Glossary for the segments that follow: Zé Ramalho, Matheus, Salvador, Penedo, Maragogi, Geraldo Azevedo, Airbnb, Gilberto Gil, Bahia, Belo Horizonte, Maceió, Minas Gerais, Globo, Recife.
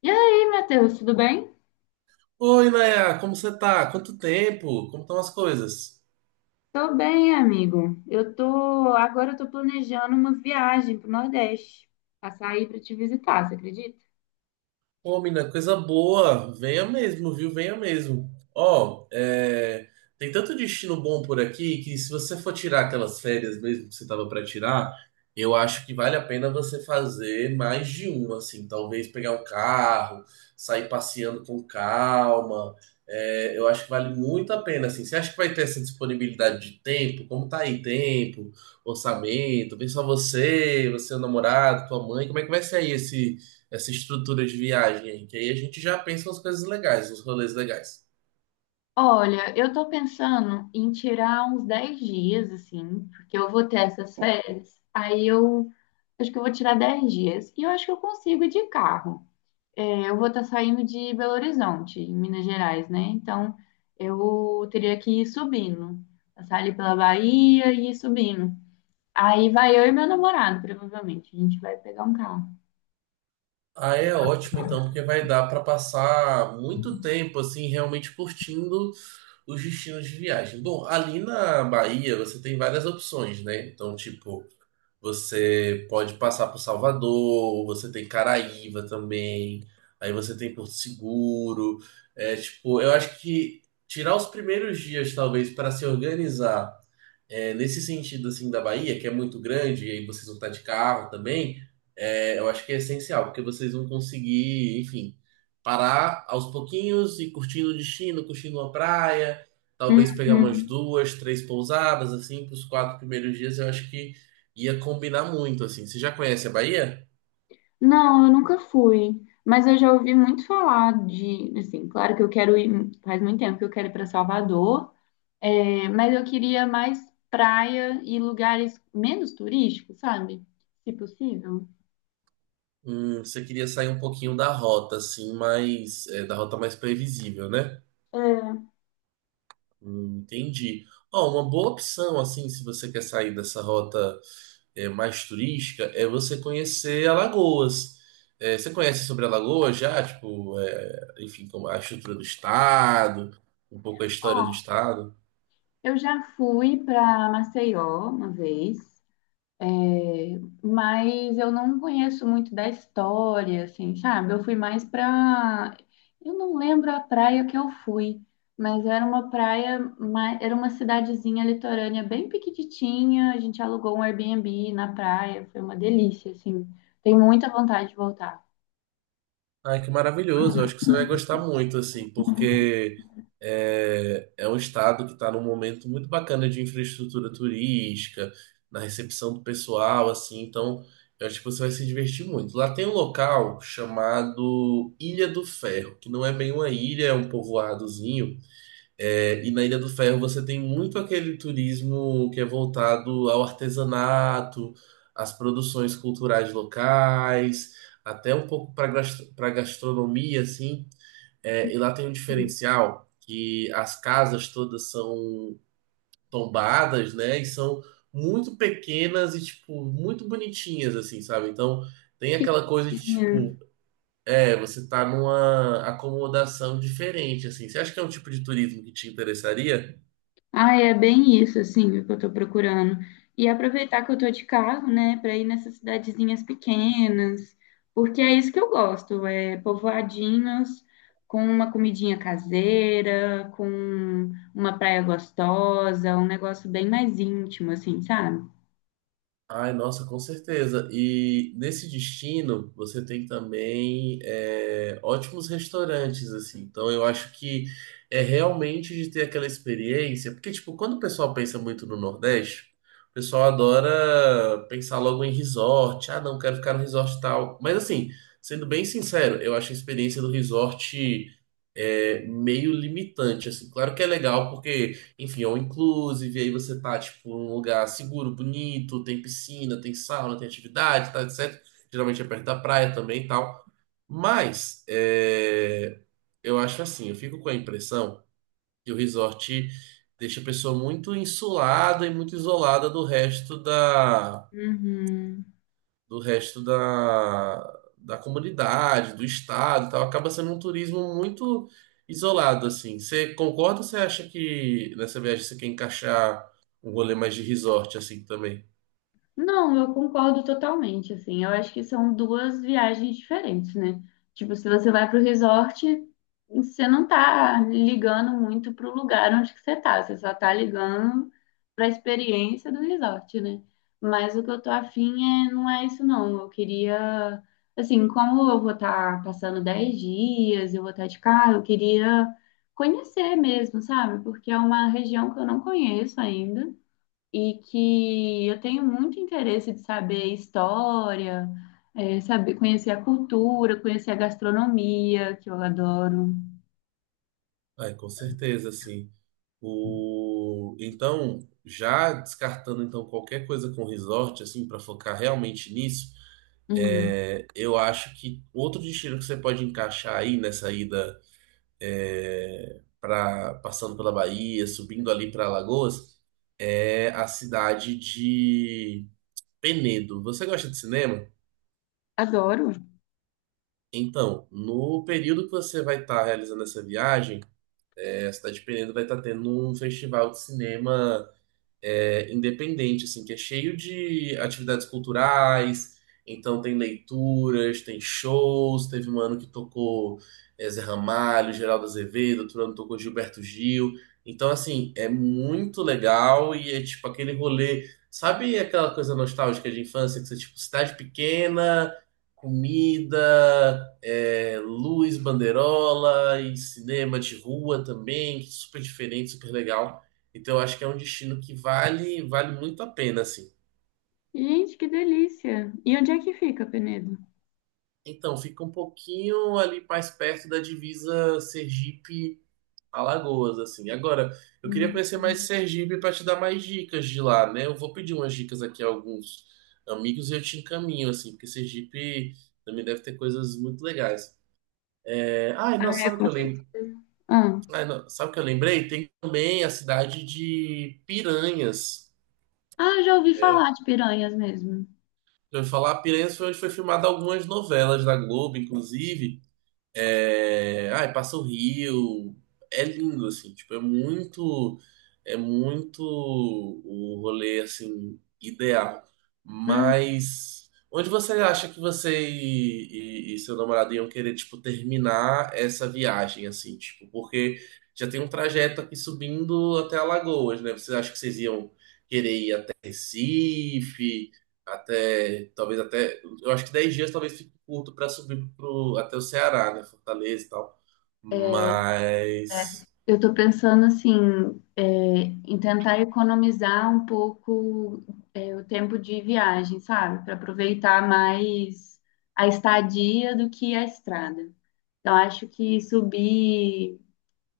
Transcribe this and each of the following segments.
E aí, Matheus, tudo bem? Oi, Nayá, como você tá? Quanto tempo? Como estão as coisas? Tô bem, amigo. Agora eu tô planejando uma viagem pro Nordeste, passar aí pra te visitar, você acredita? Ô, mina, coisa boa. Venha mesmo, viu? Venha mesmo. Ó, é, tem tanto destino bom por aqui que se você for tirar aquelas férias mesmo que você tava pra tirar, eu acho que vale a pena você fazer mais de um, assim. Talvez pegar um carro, sair passeando com calma. É, eu acho que vale muito a pena, assim. Você acha que vai ter essa disponibilidade de tempo? Como tá aí tempo, orçamento? Vem só você, você, o namorado, tua mãe. Como é que vai ser aí esse essa estrutura de viagem aí, que aí a gente já pensa nas coisas legais, nos rolês legais. Olha, eu tô pensando em tirar uns 10 dias, assim, porque eu vou ter essas férias. Aí eu acho que eu vou tirar 10 dias. E eu acho que eu consigo ir de carro. É, eu vou estar saindo de Belo Horizonte, em Minas Gerais, né? Então eu teria que ir subindo. Passar ali pela Bahia e ir subindo. Aí vai eu e meu namorado, provavelmente. A gente vai pegar um carro. Aí é ótimo então, porque vai dar para passar muito tempo assim realmente curtindo os destinos de viagem. Bom, ali na Bahia você tem várias opções, né? Então, tipo, você pode passar por Salvador, você tem Caraíva também, aí você tem Porto Seguro. É, tipo, eu acho que tirar os primeiros dias, talvez, para se organizar. É, nesse sentido, assim, da Bahia, que é muito grande, e aí vocês vão estar de carro também, é, eu acho que é essencial, porque vocês vão conseguir, enfim, parar aos pouquinhos e curtindo o destino, curtindo a praia, talvez pegar umas Uhum. duas, três pousadas, assim, para os quatro primeiros dias, eu acho que ia combinar muito, assim. Você já conhece a Bahia? Não, eu nunca fui. Mas eu já ouvi muito falar de, assim, claro que eu quero ir, faz muito tempo que eu quero ir para Salvador, é, mas eu queria mais praia e lugares menos turísticos, sabe? Se possível. Você queria sair um pouquinho da rota, assim, mais, é, da rota mais previsível, né? É, Entendi. Ó, uma boa opção, assim, se você quer sair dessa rota é, mais turística é você conhecer Alagoas. É, você conhece sobre Alagoas já? Tipo, é, enfim, como a estrutura do estado, um pouco a história do ó, estado. eu já fui para Maceió uma vez. É, mas eu não conheço muito da história, assim, sabe? Eu fui mais pra. Eu não lembro a praia que eu fui, mas era uma praia, era uma cidadezinha litorânea bem pequititinha. A gente alugou um Airbnb na praia, foi uma delícia, assim. Tenho muita vontade de voltar. Ai, que maravilhoso! Eu acho que você vai gostar muito, assim, porque é, é um estado que está num momento muito bacana de infraestrutura turística, na recepção do pessoal, assim, então eu acho que você vai se divertir muito. Lá tem um local chamado Ilha do Ferro, que não é bem uma ilha, é um povoadozinho. É, e na Ilha do Ferro você tem muito aquele turismo que é voltado ao artesanato, às produções culturais locais, até um pouco para gastronomia, assim. É, e lá tem um diferencial que as casas todas são tombadas, né? E são muito pequenas e, tipo, muito bonitinhas, assim, sabe? Então tem Que aquela coisa de, coisinha. tipo, é, você tá numa acomodação diferente, assim. Você acha que é um tipo de turismo que te interessaria? Ah, é bem isso, assim, o que eu tô procurando. E aproveitar que eu tô de carro, né, para ir nessas cidadezinhas pequenas, porque é isso que eu gosto, é povoadinhos com uma comidinha caseira, com uma praia gostosa, um negócio bem mais íntimo, assim, sabe? Ai, nossa, com certeza. E nesse destino, você tem também é, ótimos restaurantes, assim. Então, eu acho que é realmente de ter aquela experiência. Porque, tipo, quando o pessoal pensa muito no Nordeste, o pessoal adora pensar logo em resort. Ah, não, quero ficar no resort tal. Mas, assim, sendo bem sincero, eu acho a experiência do resort é, meio limitante, assim. Claro que é legal, porque. Enfim, ou inclusive, aí você tá, tipo, num lugar seguro, bonito, tem piscina, tem sauna, tem atividade, tá, etc. Geralmente é perto da praia também e tal. Mas, é, eu acho assim, eu fico com a impressão que o resort deixa a pessoa muito insulada e muito isolada do resto da Uhum. do resto da, da comunidade, do estado, e tal, acaba sendo um turismo muito isolado assim. Você concorda ou você acha que nessa viagem você quer encaixar um rolê mais de resort assim também? Não, eu concordo totalmente, assim. Eu acho que são duas viagens diferentes, né? Tipo, se você vai para o resort, você não tá ligando muito para o lugar onde que você tá, você só tá ligando para a experiência do resort, né? Mas o que eu tô afim é, não é isso não. Eu queria, assim, como eu vou estar passando 10 dias, eu vou estar de carro, eu queria conhecer mesmo, sabe? Porque é uma região que eu não conheço ainda e que eu tenho muito interesse de saber história, é, saber conhecer a cultura, conhecer a gastronomia, que eu adoro. Ai, com certeza, sim. O então, já descartando então qualquer coisa com resort assim para focar realmente nisso, Hum, é, eu acho que outro destino que você pode encaixar aí nessa ida é, pra, passando pela Bahia, subindo ali para Alagoas, é a cidade de Penedo. Você gosta de cinema? adoro. Então, no período que você vai estar realizando essa viagem, é, a cidade de Penedo vai estar tendo um festival de cinema é, independente, assim, que é cheio de atividades culturais. Então tem leituras, tem shows. Teve um ano que tocou é, Zé Ramalho, Geraldo Azevedo, outro ano tocou Gilberto Gil. Então, assim, é muito legal e é tipo aquele rolê. Sabe aquela coisa nostálgica de infância que você, tipo, cidade pequena, comida, é, luz, banderola e cinema de rua também, super diferente, super legal. Então, eu acho que é um destino que vale, vale muito a pena, assim. Gente, que delícia! E onde é que fica, Penedo? Então, fica um pouquinho ali mais perto da divisa Sergipe-Alagoas, assim. Agora, eu queria Hum. conhecer mais Sergipe para te dar mais dicas de lá, né? Eu vou pedir umas dicas aqui a alguns amigos e eu te encaminho, assim, porque Sergipe também deve ter coisas muito legais. É, ai, Ah, nossa, é, sabe o que com eu lembro? certeza. Ah. Ai, não, sabe o que eu lembrei? Tem também a cidade de Piranhas. Ah, já ouvi falar de piranhas mesmo. Eu ia falar, Piranhas foi onde foi filmada algumas novelas da Globo, inclusive. É, ai, passa o rio. É lindo, assim, tipo, é muito o rolê, assim, ideal. Hum. Mas onde você acha que você e seu namorado iam querer, tipo, terminar essa viagem, assim, tipo, porque já tem um trajeto aqui subindo até Alagoas, né? Você acha que vocês iam querer ir até Recife? Até, talvez até, eu acho que 10 dias talvez fique curto para subir pro, até o Ceará, né? Fortaleza e tal. É, Mas, eu estou pensando assim, é, em tentar economizar um pouco é, o tempo de viagem, sabe? Para aproveitar mais a estadia do que a estrada. Então, acho que subir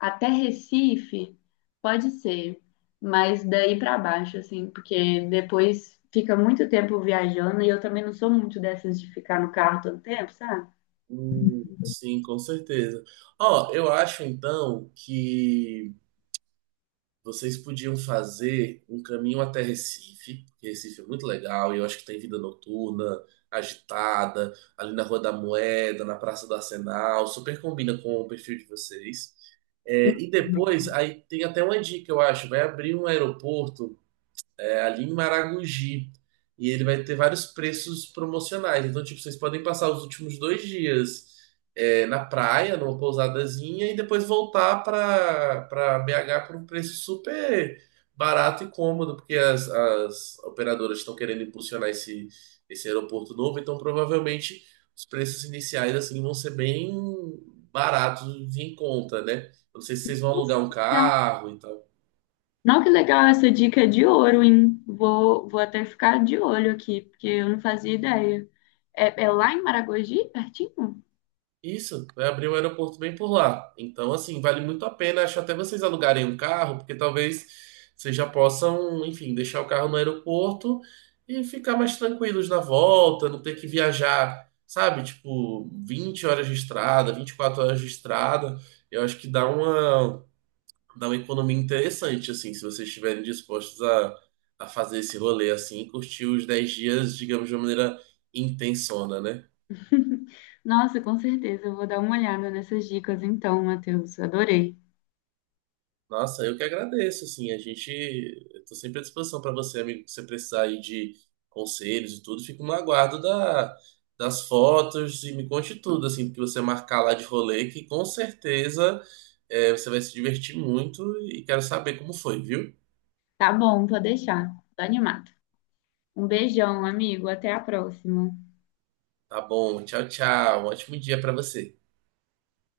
até Recife pode ser, mas daí para baixo, assim, porque depois fica muito tempo viajando e eu também não sou muito dessas de ficar no carro todo tempo, sabe? Sim, com certeza. Ó, eu acho então que vocês podiam fazer um caminho até Recife, porque Recife é muito legal e eu acho que tem vida noturna, agitada, ali na Rua da Moeda, na Praça do Arsenal, super combina com o perfil de vocês. É, e depois, aí tem até uma dica, eu acho, vai abrir um aeroporto é ali em Maragogi. E ele vai ter vários preços promocionais. Então, tipo, vocês podem passar os últimos 2 dias é, na praia, numa pousadazinha, e depois voltar para BH por um preço super barato e cômodo, porque as operadoras estão querendo impulsionar esse aeroporto novo. Então, provavelmente, os preços iniciais assim vão ser bem baratos e em conta, né? Eu não sei se vocês vão Nossa, alugar um carro e tal. não, que legal, essa dica é de ouro, hein? Vou até ficar de olho aqui, porque eu não fazia ideia. É, é lá em Maragogi, pertinho? Isso, vai abrir um aeroporto bem por lá. Então, assim, vale muito a pena. Acho até vocês alugarem um carro, porque talvez vocês já possam, enfim, deixar o carro no aeroporto e ficar mais tranquilos na volta, não ter que viajar, sabe? Tipo, 20 horas de estrada, 24 horas de estrada. Eu acho que dá uma economia interessante, assim, se vocês estiverem dispostos a fazer esse rolê, assim, e curtir os 10 dias, digamos, de uma maneira intensona, né? Nossa, com certeza, eu vou dar uma olhada nessas dicas então, Matheus. Adorei. Nossa, eu que agradeço, assim, a gente, eu tô sempre à disposição para você, amigo, se você precisar aí de conselhos e tudo, fico no aguardo da, das fotos e me conte tudo, assim, que você marcar lá de rolê, que com certeza é, você vai se divertir muito e quero saber como foi, viu? Tá bom, vou deixar. Tô animado. Um beijão, amigo. Até a próxima. Tá bom, tchau, tchau, um ótimo dia para você.